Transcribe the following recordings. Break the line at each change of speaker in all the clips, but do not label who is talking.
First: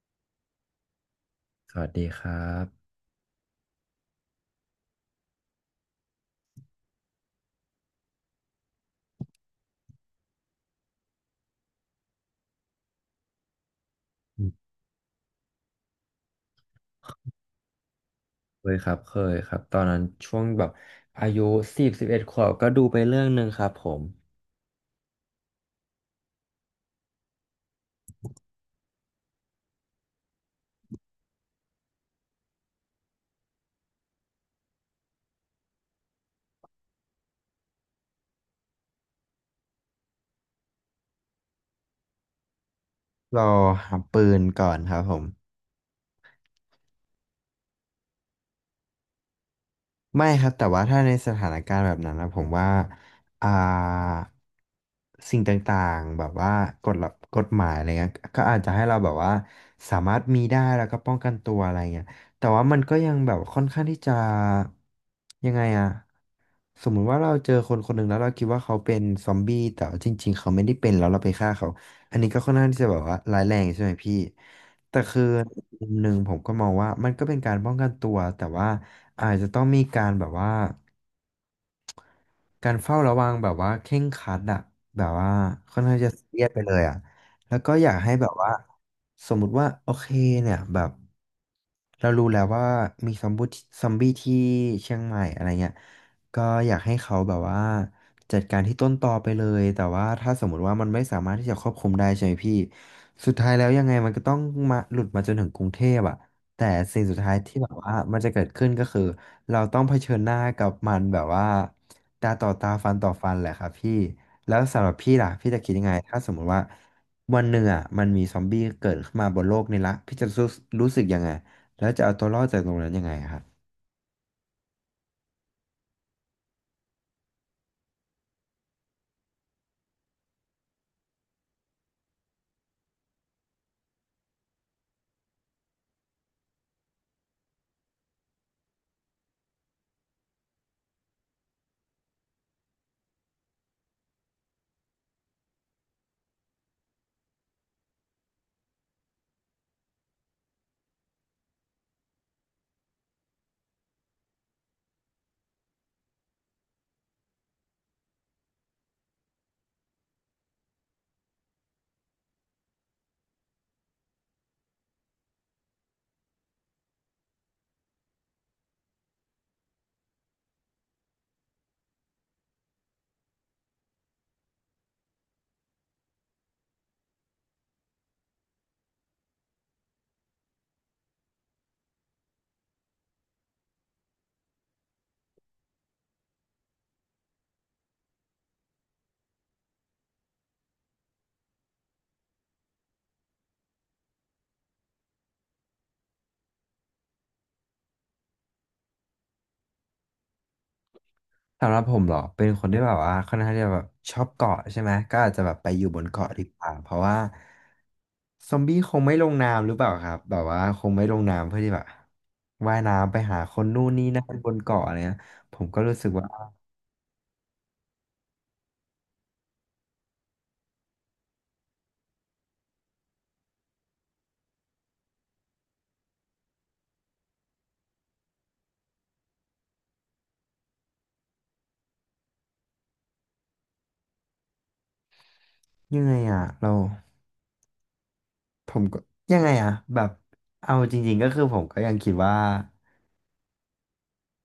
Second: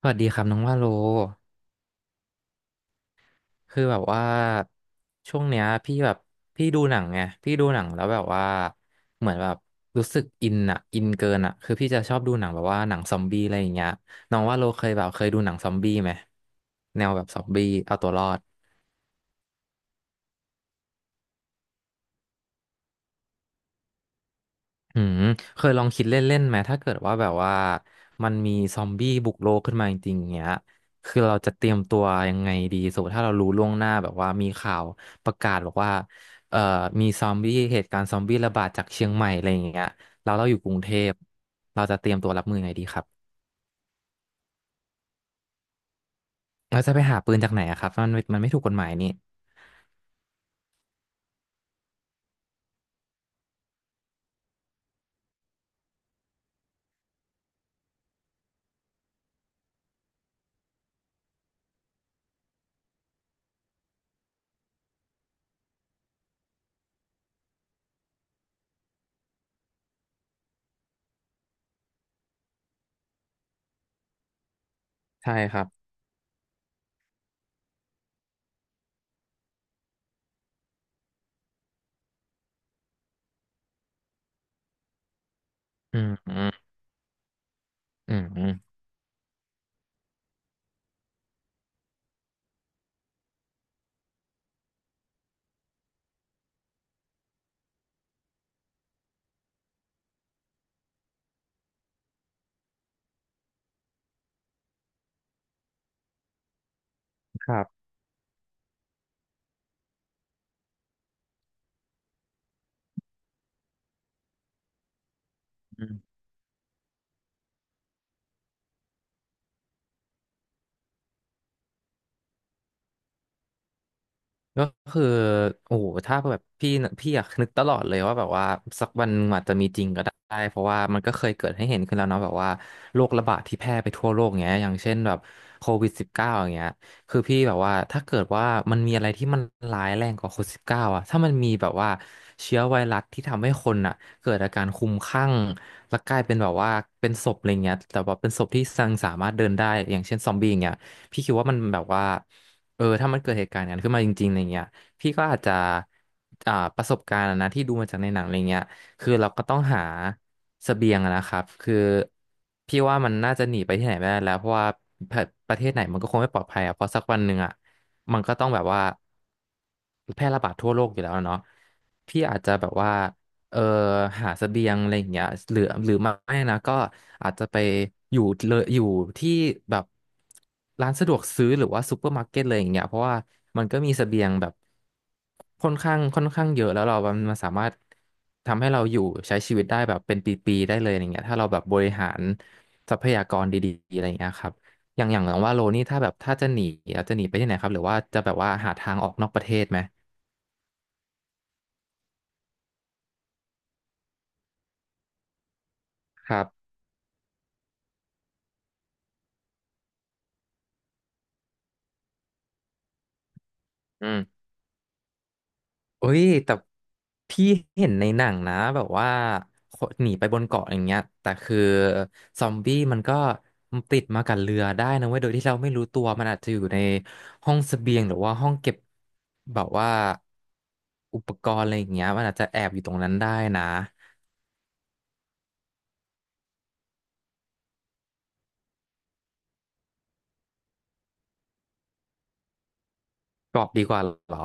สวัสดีครับน้องว่าโล
สวัสดีครับ
คือแบบว่าช่วงเนี้ยพี่แบบพี่ดูหนังไงพี่ดูหนังแล้วแบบว่าเหมือนแบบรู้สึกอินอะอินเกินอะคือพี่จะชอบดูหนังแบบว่าหนังซอมบี้อะไรอย่างเงี้ยน้อ
อื
ง
ม
ว่าโลเคยแบบเคยดูหนังซอมบี้ไหมแนวแบบซอมบี้เอาตัวรอด
เคยครับเคยครับตอนนั้นช่วงแบบอายุสิบเอ็ดขวบก็ดูไปเรื่องหนึ่งครับผม
อืมเคยลองคิดเล่นๆไหมถ้าเกิดว่าแบบว่ามันมีซอมบี้บุกโลกขึ้นมาจริงๆเงี้ยคือเราจะเตรียมตัวยังไงดีสมมติถ้าเรารู้ล่วงหน้าแบบว่ามีข่าวประกาศบอกว่าเอ่อมีซอมบี้เหตุการณ์ซอมบี้ระบาดจากเชียงใหม่อะไรอย่างเงี้ยเราเราอยู่กรุงเทพเราจะเตรียมตัวรับมือยังไงดีครับ
รอหาปืนก่อนครับผม
เราจะไปหาปืนจากไหนอะครับมันมันไม่ถูกกฎหมายนี่
ไม่ครับแต่ว่าถ้าในสถานการณ์แบบนั้นนะผมว่าอ่าสิ่งต่างๆแบบว่ากฎระกฎหมายอะไรเงี้ยก็อาจจะให้เราแบบว่าสามารถมีได้แล้วก็ป้องกันตัวอะไรเงี้ยแต่ว่ามันก็ยังแบบค่อนข้างที่จะยังไงอะสมมุติว่าเราเจอคนคนหนึ่งแล้วเราคิดว่าเขาเป็นซอมบี้แต่ว่าจริงๆเขาไม่ได้เป็นแล้วเราไปฆ่าเขาอันนี้ก็ค่อนข้างที่จะแบบว่าร้ายแรงใช่ไหมพี่แต่คือ
ใช่ครับ
มุมหนึ่งผมก็มองว่ามันก็เป็นการป้องกันตัวแต่ว่า อาจจะต้องมีการแบบว่าการเฝ้าระวังแบบว่าเคร่งครัดอะแบบว่าค่อนข้า
อื
งจะ
ม
ซี
อื
เรียสไปเลยอะแล้วก็อยากให้
มอื
แบบว่า
ม
สมมุติว่าโอเคเนี่ยแบบเรารู้แล้วว่ามีซอมบี้ที่เชียงใหม่อะไรเงี้ยก็อยากให้เขาแบบว่าจัดการที่ต้นตอไปเลยแต่ว่าถ้าสมมติว่ามันไม่สามารถที่จะควบคุมได้ใช่ไหมพี่สุดท้ายแล้วยังไงมันก็ต้องมาหลุดมาจนถึงกรุงเทพอะแต่สิ่งสุดท้าย
ค
ที่
รั
แบบ
บ
ว่ามันจะเกิดขึ้นก็คือ เราต้องเผชิญหน้ากับมันแบบว่าตาต่อตาฟันต่อฟันแหละครับพี่แล้วสำหรับพี่ล่ะพี่จะคิดยังไงถ้าสมมติว่าวันหนึ่งอ่ะมันมีซอมบี้เกิดขึ้นมาบนโลกนี้ละพี่จะรู้รู้สึกยังไงแล้วจะเอาตัวรอดจากตรงนั้นยังไงครับ
ก็คือโอ้โหถ้าแบบพี่นะพี่อยากนึกตลอดเลยว่าแบบว่าสักวันอาจจะมีจริงก็ได้เพราะว่ามันก็เคยเกิดให้เห็นขึ้นแล้วเนาะแบบว่าโรคระบาดที่แพร่ไปทั่วโลกเงี้ยอย่างเช่นแบบโควิดสิบเก้าอย่างเงี้ยคือพี่แบบว่าถ้าเกิดว่ามันมีอะไรที่มันร้ายแรงกว่าโควิดสิบเก้าอะถ้ามันมีแบบว่าเชื้อไวรัสที่ทำให้คนอะเกิดอาการคลุ้มคลั่งแล้วกลายเป็นแบบว่าเป็นศพอะไรเงี้ยแต่ว่าเป็นศพที่ยังสามารถเดินได้อย่างเช่นซอมบี้อย่างเงี้ยพี่คิดว่ามันแบบว่า เออถ้ามันเกิดเหตุการณ์นั้นขึ้นมาจริงๆอะไรเงี้ยพี่ก็อาจจะประสบการณ์อะนะที่ดูมาจากในหนังอะไรเงี้ยคือเราก็ต้องหาเสบียงอะนะครับคือพี่ว่ามันน่าจะหนีไปที่ไหนไม่ได้แล้วเพราะว่าประประเทศไหนมันก็คงไม่ปลอดภัยอะเพราะสักวันหนึ่งอะมันก็ต้องแบบว่าแพร่ระบาดทั่วโลกอยู่แล้วอะเนาะพี่อาจจะแบบว่า เอ่อหาเสบียงอะไรอย่างเงี้ยหรือไม่นะก็อาจจะไปอยู่เลยอยู่ที่แบบร้านสะดวกซื้อหรือว่าซูเปอร์มาร์เก็ตเลยอย่างเงี้ยเพราะว่ามันก็มีเสบียงแบบค่อนข้างเยอะแล้วเรามันสามารถทำให้เราอยู่ใช้ชีวิตได้แบบเป็นปีๆได้เลยอย่างเงี้ยถ้าเราแบบบริหารทรัพยากรดีๆอะไรอย่างเงี้ยครับอย่างว่าโลนี่ถ้าแบบถ้าจะหนีไปที่ไหนครับหรือว่าจะแบบว่าหาทางออกนอกประเทศไหม
สำหรับผมเหรอเป็นคนที่แบบว่าค่อนข้างที่จะแบบชอบเกาะใช่ไหมก็อาจจะแบบไปอยู่บนเกาะ
ครั
ดี
บ
กว่าเพราะว่าซอมบี้คงไม่ลงน้ำหรือเปล่าครับแบบว่าคงไม่ลงน้ำเพื่อที่แบบว่ายน้ำไปหาคนนู่นนี่
อื
นั่น
ม
บนเกาะอะไรเงี้ยผมก็รู้สึ
เอ้
ก
ย
ว่า
แต่พี่เห็นในหนังนะแบบว่าคนหนีไปบนเกาะอย่างเงี้ยแต่คือซอมบี้มันก็ติดมากับเรือได้นะเว้ยโดยที่เราไม่รู้ตัวมันอาจจะอยู่ในห้องเสบียงหรือว่าห้องเก็บแบบว่าอุปกรณ์อะไรอย่างเงี้ยมันอาจจะแอบอยู่ตรงนั้นได้นะ
ยังไงอ่ะเราผมก็ยังไงอ่ะแบบเอาจริงๆก็คือผมก็ยังคิดว่า
เกาะดีกว่าเหรอ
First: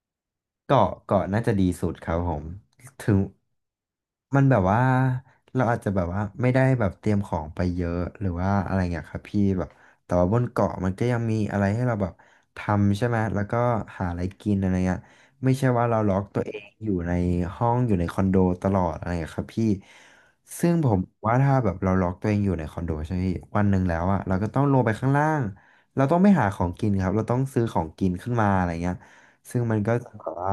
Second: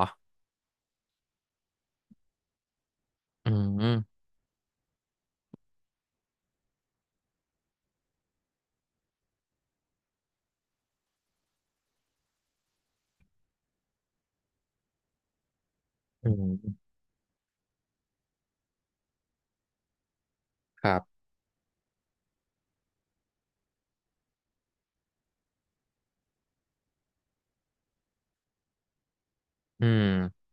เกาะน่าจะดีสุดครับผมถึง
อืม
มันแบบว่าเราอาจจะแบบว่าไม่ได้แบบเตรียมของไปเยอะหรือว่าอะไรเงี้ยครับพี่แบบแต่ว่าบนเกาะมันก็ยังมีอะไรให้เราแบบทำใช่ไหมแล้วก็หาอะไรกินอะไรเงี้ยไม่ใช่ว่าเราล็อก
อื
ตัวเองอ
ม
ยู่ในห้องอยู่ในคอนโดตลอดอะไรเงี้ยครับพี่ซึ่ง
ค
ผ
รั
ม
บ
ว่าถ้าแบบเราล็อกตัวเองอยู่ในคอนโดใช่ไหมพี่วันหนึ่งแล้วอะเราก็ต้องลงไปข้างล่างเราต้องไม่หาของกินครับเราต้องซื้อของกินขึ้นมาอะไรเงี้ย ซึ่งมัน
อื
ก็จะแบบ
ม
ว่า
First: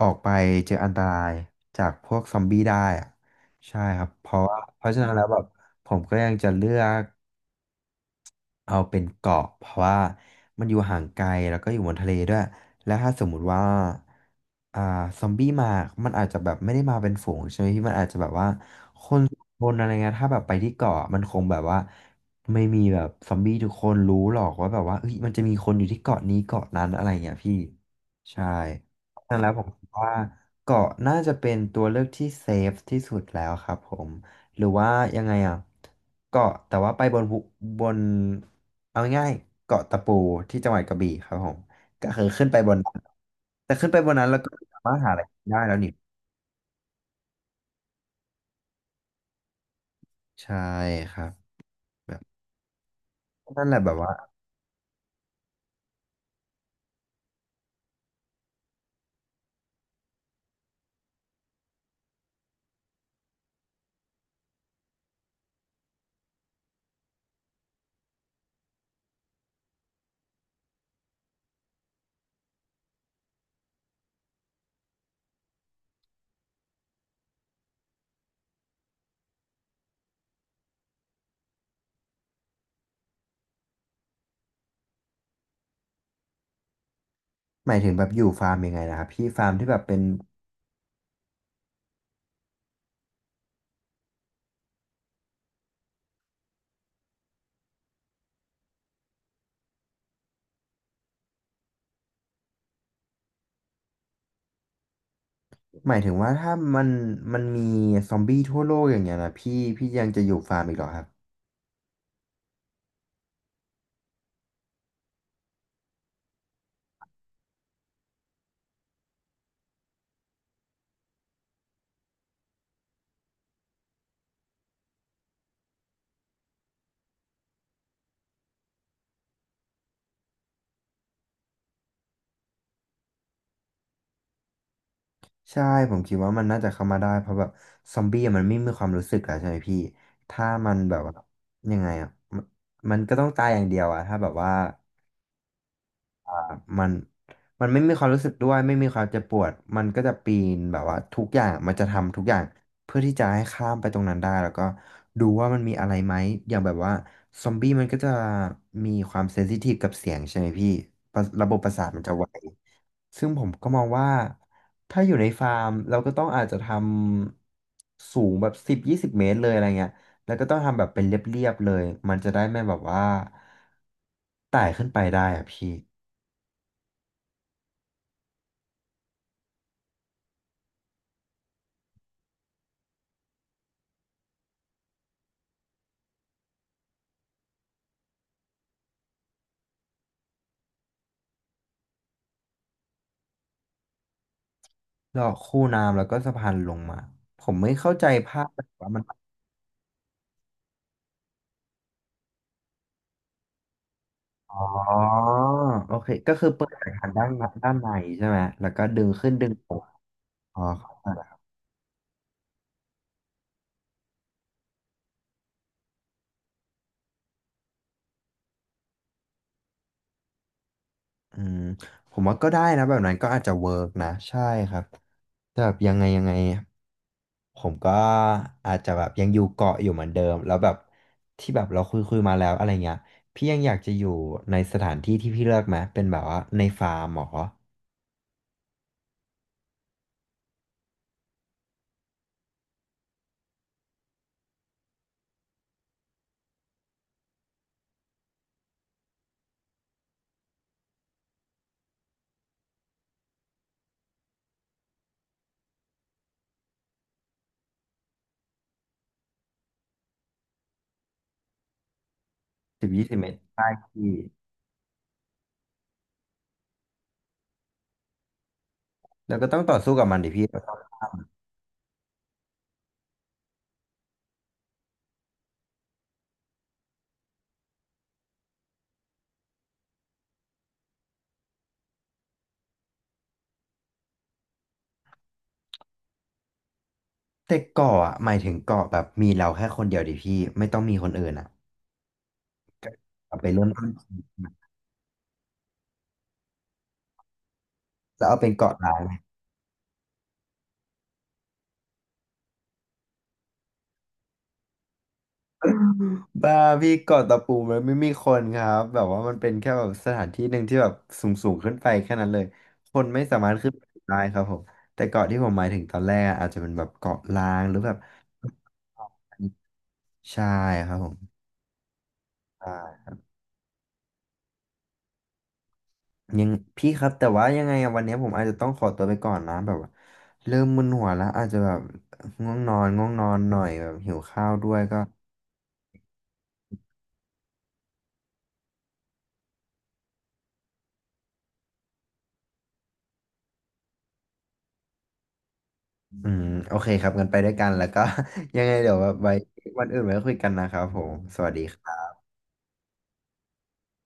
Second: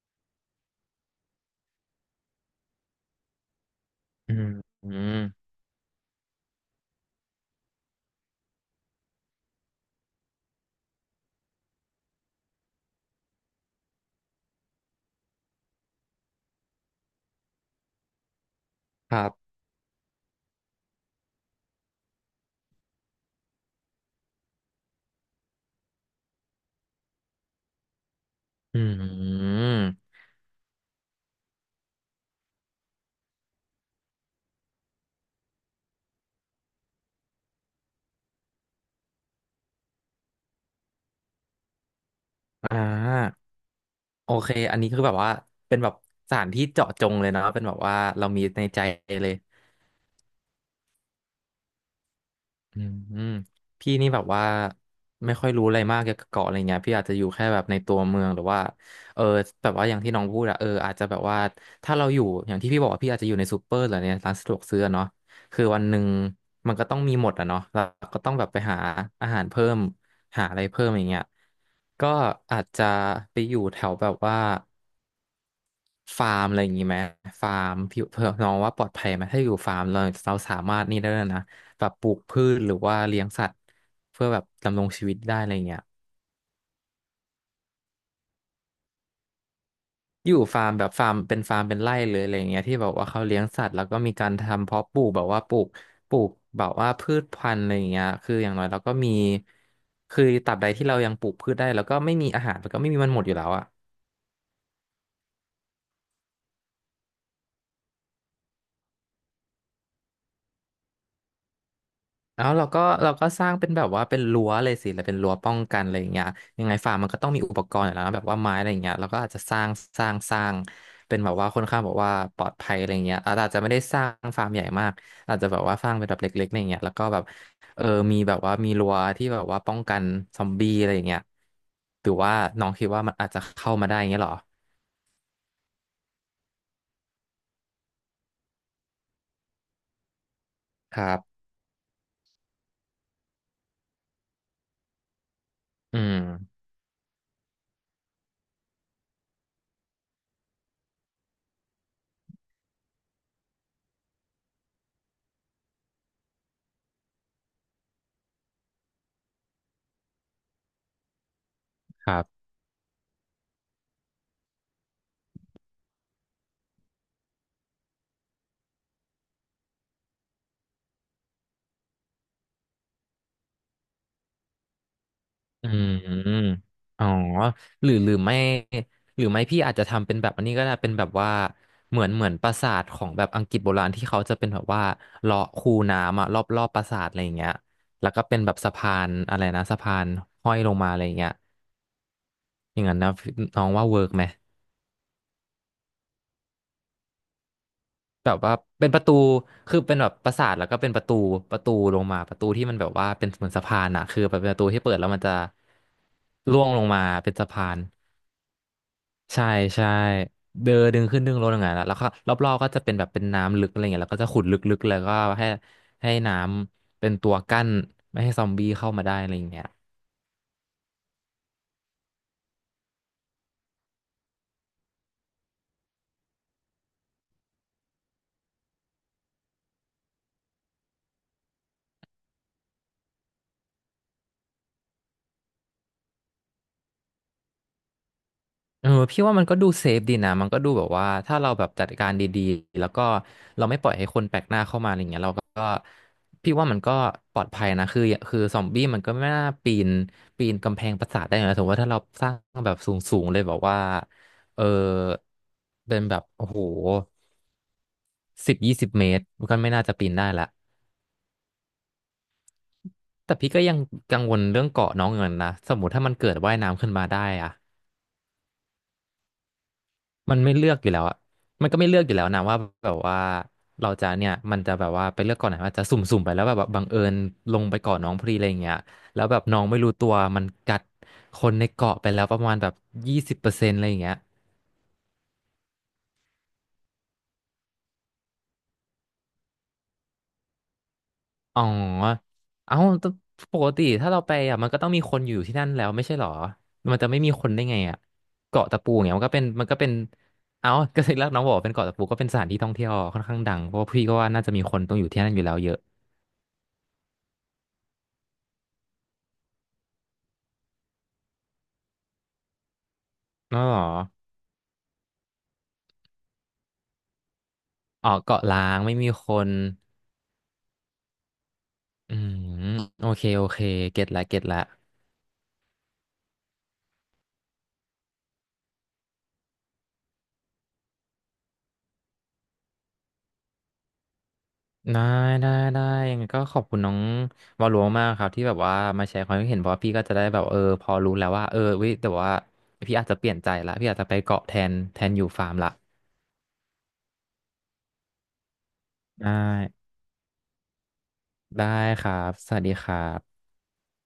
ออกไปเจออันตรายจากพวกซอมบี้ได้อะใช่ครับ เพ
อื
ราะ
ม
ว่าเพ
อื
ราะฉะนั้
ม
นแล้วแบบผมก็ยังจะเลือก เอาเป็นเกาะเพราะว่ามันอยู่ห่างไกลแล้วก็อยู่บนทะเลด้วยแล้วถ้าสมมุติว่าอ่าซอมบี้มามันอาจจะแบบไม่ได้มาเป็นฝูงใช่ไหมพี่มันอาจจะแบบว่าค
ค
น
รั
สอง
บ
คนอะไรเงี้ยถ้าแบบไปที่เกาะมันคงแบบว่าไม่มีแบบซอมบี้ทุกคนรู้หรอกว่าแบบว่าเอ้ยมันจะมีคนอยู่ที่เกาะนี้เกาะนั้นอะไรเงี้ยพี่ใช่
อื
ดังนั้นแล้วผ
ม
มคิดว่าเกาะน่าจะเป็นตัวเลือกที่เซฟที่สุดแล้วครับผม หรือว่ายังไงอ่ะเกาะแต่ว่าไปบนภูบนเอาง่ายๆเกาะตะปูที่จังหวัดกระบี่ครับผมก็คือขึ้นไปบ
อ่
นนั้น
า
แต่ขึ้นไปบนนั้น
โอ
แล้วก็
เคอั
สา
นนี้
มาร
คื
ถ
อ
หา
แบ
อะ
บ
ไร
ว่า
กินได้แล้
เป็
ว
นแบ
นี่
บสถานที่เจาะจงเลยเนาะเป็นแบบว่าเรามีในใจเลย
ใช่ครับแบบ
อืมอืม
นั่นแหละแบ
พี่
บ
นี่
ว่า
แบบว่าไม่ค่อยรู้อะไรมากเกี่ยวกับเกาะอะไรเงี้ยพี่อาจจะอยู่แค่แบบในตัวเมืองหรือว่าเออแบบว่าอย่างที่น้องพูดอะเอออาจจะแบบว่าถ้าเราอยู่อย่างที่พี่บอกว่าพี่อาจจะอยู่ในซูเปอร์หรือในร้านสะดวกซื้ออะเนาะคือวันหนึ่งมันก็ต้องมีหมดอะเนาะเราก็ต้องแบบไปหาอาหารเพิ่มหาอะไรเพิ่มอย่างเงี้ยก็อาจจะไปอยู่แถวแบบว่า ฟาร์มอะไรอย่างงี้ไหมฟาร์มพี่เพื่อน้องว่าปลอดภัยไหมถ้าอยู่ฟาร์มเราเราสามารถนี่ได้แล้วยนะแบบปลูกพืชหรือว่าเลี้ยงสัตว์เพื่อแบบดำรงชีวิตได้อะไรเงี้ย
หมายถึงแบบอยู่ฟาร์มยังไงนะครับพี่ฟาร์มที่แบบเป็น
อยู่ฟาร์มแบบฟาร์มเป็นฟาร์มเป็นไร่เลยอะไรอย่างเงี้ยที่แบบว่าเขาเลี้ยงสัตว์แล้วก็มีการทำเพาะปลูกแบบว่าปลูกแบบว่าพืชพันธุ์อะไรอย่างเงี้ยคืออย่างน้อยเราก็มีคือตราบใดที่เรายังปลูกพืชได้แล้วก็ไม่มีอาหารมันก็ไม่มีมันหมดอยู่แล้วอะ
หมายถึงว่าถ้ามันมีซอมบี้ทั่วโลกอย่างเงี้ยนะพี่พี่ยังจะอยู่ฟาร์มอีกเหรอครับ
แล้วเราก็สร้างเป็นแบบว่าเป็นรั้วเลยสิแล้วเป็นรั้วป้องกันอะไรอย่างเงี้ยยังไงฟาร์มมันก็ต้องมีอุปกรณ์อยู่แล้วนะแบบว่าไม้อะไรอย่างเงี้ยเราก็อาจจะสร้างเป็นแบบว่าค่อนข้างแบบว่าปลอดภัยอะไรอย่างเงี้ยอาจจะไม่ได้สร้างฟาร์มใหญ่มากอาจจะแบบว่าสร้างเป็นแบบเล็กๆอะไรอย่างเงี้ยแล้วก็แบบเออมีแบบว่ามีรั้วที่แบบว่าป้องกันซอมบี้อะไรอย่างเงี้ยหรือว่าน้องคิดว่ามันอาจจะเข้ามาได้อย่างเงี้ยเหรอ
ใช่ผมคิดว่ามันน่าจะเข้ามาได้เพราะแบบซอมบี้อะมันไม่มีความรู้สึกอะใช่ไหมพี่ถ้ามันแบ
ค
บ
รั
ว่า
บ
ยังไงอะมันมันก็ต้องตายอย่างเดียวอะถ้าแบบว่า
อื
แบบ
ม
มันไม่มีความรู้สึกด้วยไม่มีความเจ็บปวดมันก็จะปีนแบบว่าทุกอย่างมันจะทำทุกอย่างเพื่อที่จะให้ข้ามไปตรงนั้นได้แล้วก็ดูว่ามันมีอะไรไหมอย่างแบบว่าซอมบี้มันก็จะมีความเซนซิทีฟกับเสียงใช่ไหมพี่ประระบบประสาทมัน
ค
จะ
รั
ไว
บ
ซึ่งผมก็มองว่าถ้าอยู่ในฟาร์มเราก็ต้องอาจจะทำสูงแบบสิบยี่สิบเมตรเลยอะไรเงี้ยแล้วก็ต้องทำแบบเป็นเรียบๆเลยมันจะได้ไม่แบบว่าไต่ขึ้นไปได้อะ
อื
พี่
มอ๋อหรือหรือไม่หรือไม่พี่อาจจะทำเป็นแบบอันนี้ก็ได้เป็นแบบว่าเหมือนปราสาทของแบบอังกฤษโบราณที่เขาจะเป็นแบบว่าเลาะคูน้ำอะรอบปราสาทอะไรอย่างเงี้ยแล้วก็เป็นแบบสะพานอะไรนะสะพานห้อยลงมาอะไรอย่างเงี้ยอย่างนั้นนะน้องว่าเวิร์กไหม
เจาะคูน้ำแล้วก็สะพานลงมาผมไม่เข้าใจ
แบบ
ภาพ
ว่า
แบบ
เป็น
ว่า
ป
มัน
ระตูคือเป็นแบบปราสาทแล้วก็เป็นประตูลงมาประตูที่มันแบบว่าเป็นเหมือนสะพานอะคือแบบเป็นป
อ๋อ
ระตูที่เปิดแล้วมันจะ
โอเคก็คือ
ร่
เปิ
วง
ด
ลง
สาย
มา
พานด้าน
เป็น
ใน
สะพา
ด้าน
น
ในใช่ไหมแล้วก็ดึงขึ้น
ใช่
ดึงลง
ใช่
อ๋อ
เดิน
เข้า
ดึง
ใจ
ขึ้น
ละ
ดึงลงอย่างเงี้ยแล้วก็รอบๆก็จะเป็นแบบเป็นน้ำลึกอะไรเงี้ยแล้วก็จะขุดลึกๆแล้วก็ให้ให้น้ำเป็นตัวกั้นไม่ให้ซอมบี้เข้ามาได้อะไรอย่างเงี้ย
อืมผมว่าก็ได้นะแบบนั้นก็อาจจะเวิร์กนะใช่ครับแต่แบบยังไงผมก็อาจจะแบบยังอยู่เกาะอยู่เหมือนเดิมแล้วแบบที่แบบเราคุยมาแล้วอะไรเงี้ยพี่ยังอยากจะอยู่ในสถานที่ที่พี่เลือกไหมเป็นแบบว่าในฟาร์มเหรอ
เออพี่ว่ามันก็ดูเซฟดีนะมันก็ดูแบบว่าถ้าเราแบบจัดการดีๆแล้วก็เราไม่ปล่อยให้คนแปลกหน้าเข้ามาอะไรเงี้ยเราก็พี่ว่ามันก็ปลอดภัยนะคือซอมบี้มันก็ไม่น่าปีนกำแพงปราสาทได้นะสมมติว่าถ้าเราสร้างแบบสูงๆเลยแบบว่าเออเป็นแบบโอ้โห10-20 เมตรมันก็ไม่น่าจะปีนได้ละ
สิบยี่สิบเม
แต่
ตร
พี่ก็
ใต้
ยัง
ที่
กังวลเรื่องเกาะน้องเงินนะสมมติถ้ามันเกิดว่ายน้ำขึ้นมาได้อะ
แล้วก็ต้องต่อสู้กับมันดิ
มัน
พี่
ไม่
แ
เลือกอยู่แล้วอะมันก็ไม่เลือกอยู่แล้วนะว่าแบบว่าเราจะเนี่ยมันจะแบบว่าไปเลือกก่อนไหนว่าจะสุ่มๆไปแล้วแบบว่าบังเอิญลงไปก่อนน้องพอดีอะไรอย่างเงี้ยแล้วแบบน้องไม่รู้ตัวมันกัดคนในเกาะไปแล้วประมาณแบบ20%อะไรอย่างเงี้ย
ต่เกาะอ่ะหมายถึงเกาะแบบมีเราแค่คนเดียวดิพี่ไม่ต้องมีคนอื่นอ่ะ
อ๋อเอ้าแต่
เอาไป
ป
เริ่
ก
มต้
ติ
นี่
ถ้าเราไปอ่ะมันก็ต้องมีคนอยู่ที่นั่นแล้วไม่ใช่เหรอมันจะไม่มีคนได้ไงอ่ะ
แล้วเอาเป็น
เกาะ
เกาะ
ตะปู
ล้า
อ
ง
ย่างเงี้ยมันก็เป็นมันก็เป็นเอ้าก็เลยรักน้องบอกว่าเป็นเกาะตะปูก็เป็นสถานที่ท่องเที่ยวค่อนข้างดังเพราะว่าพี่ก็ว่าน่าจะมีคนต้องอยู่ที่นั่นอยู่แล้วเยอะ
บ้าพี่เกาะตะปูมันไม่มีคนครับแบบว่ามันเป็นแค่แบบสถานที่หนึ่งที่แบบสูงขึ้นไปแค่นั้นเลยคนไม่สามารถ
อ๋อ
ขึ้
เห
น
รอ
ไปได้ครับผมแต่เกาะที่ผมหมายถึงตอนแรกอะอาจจะเป็นแบบเกาะล้างหรือแบบ
ออกเกาะล้างไม่มีคน
ใช่ครับผม
อืมโอเคโอเคเก็ตละเก็ตละ
ยังพี่ครับแต่ว่ายังไงอะวันนี้ผมอาจจะต้องขอตัวไปก่อนนะแบบว่าเริ่มมึนหัวแล้วอาจจะแบบง่วงนอนหน่อยแบบหิวข้าวด้วยก็
ได้ได้ได้ยังไงก็ขอบคุณน้องวาลลมมากครับที่แบบว่ามาแชร์ความคิดเห็นเพราะว่าพี่ก็จะได้แบบเออพอรู้แล้วว่าเออเว้ยแต่ว่าพี่อาจจะเปลี่ยนใจละพี่อาจจะไปเกาะแทนอยู่ฟาร์มละ
อืมโอเคครับกันไปด้วยกันแล้วก็ ยังไงเดี๋ยวแบบ
ได้
ไว้วันอื่นไว้คุยกันนะครับผมสวัสดี
ได้
ครั
ค
บ
รับสวัสดีครับ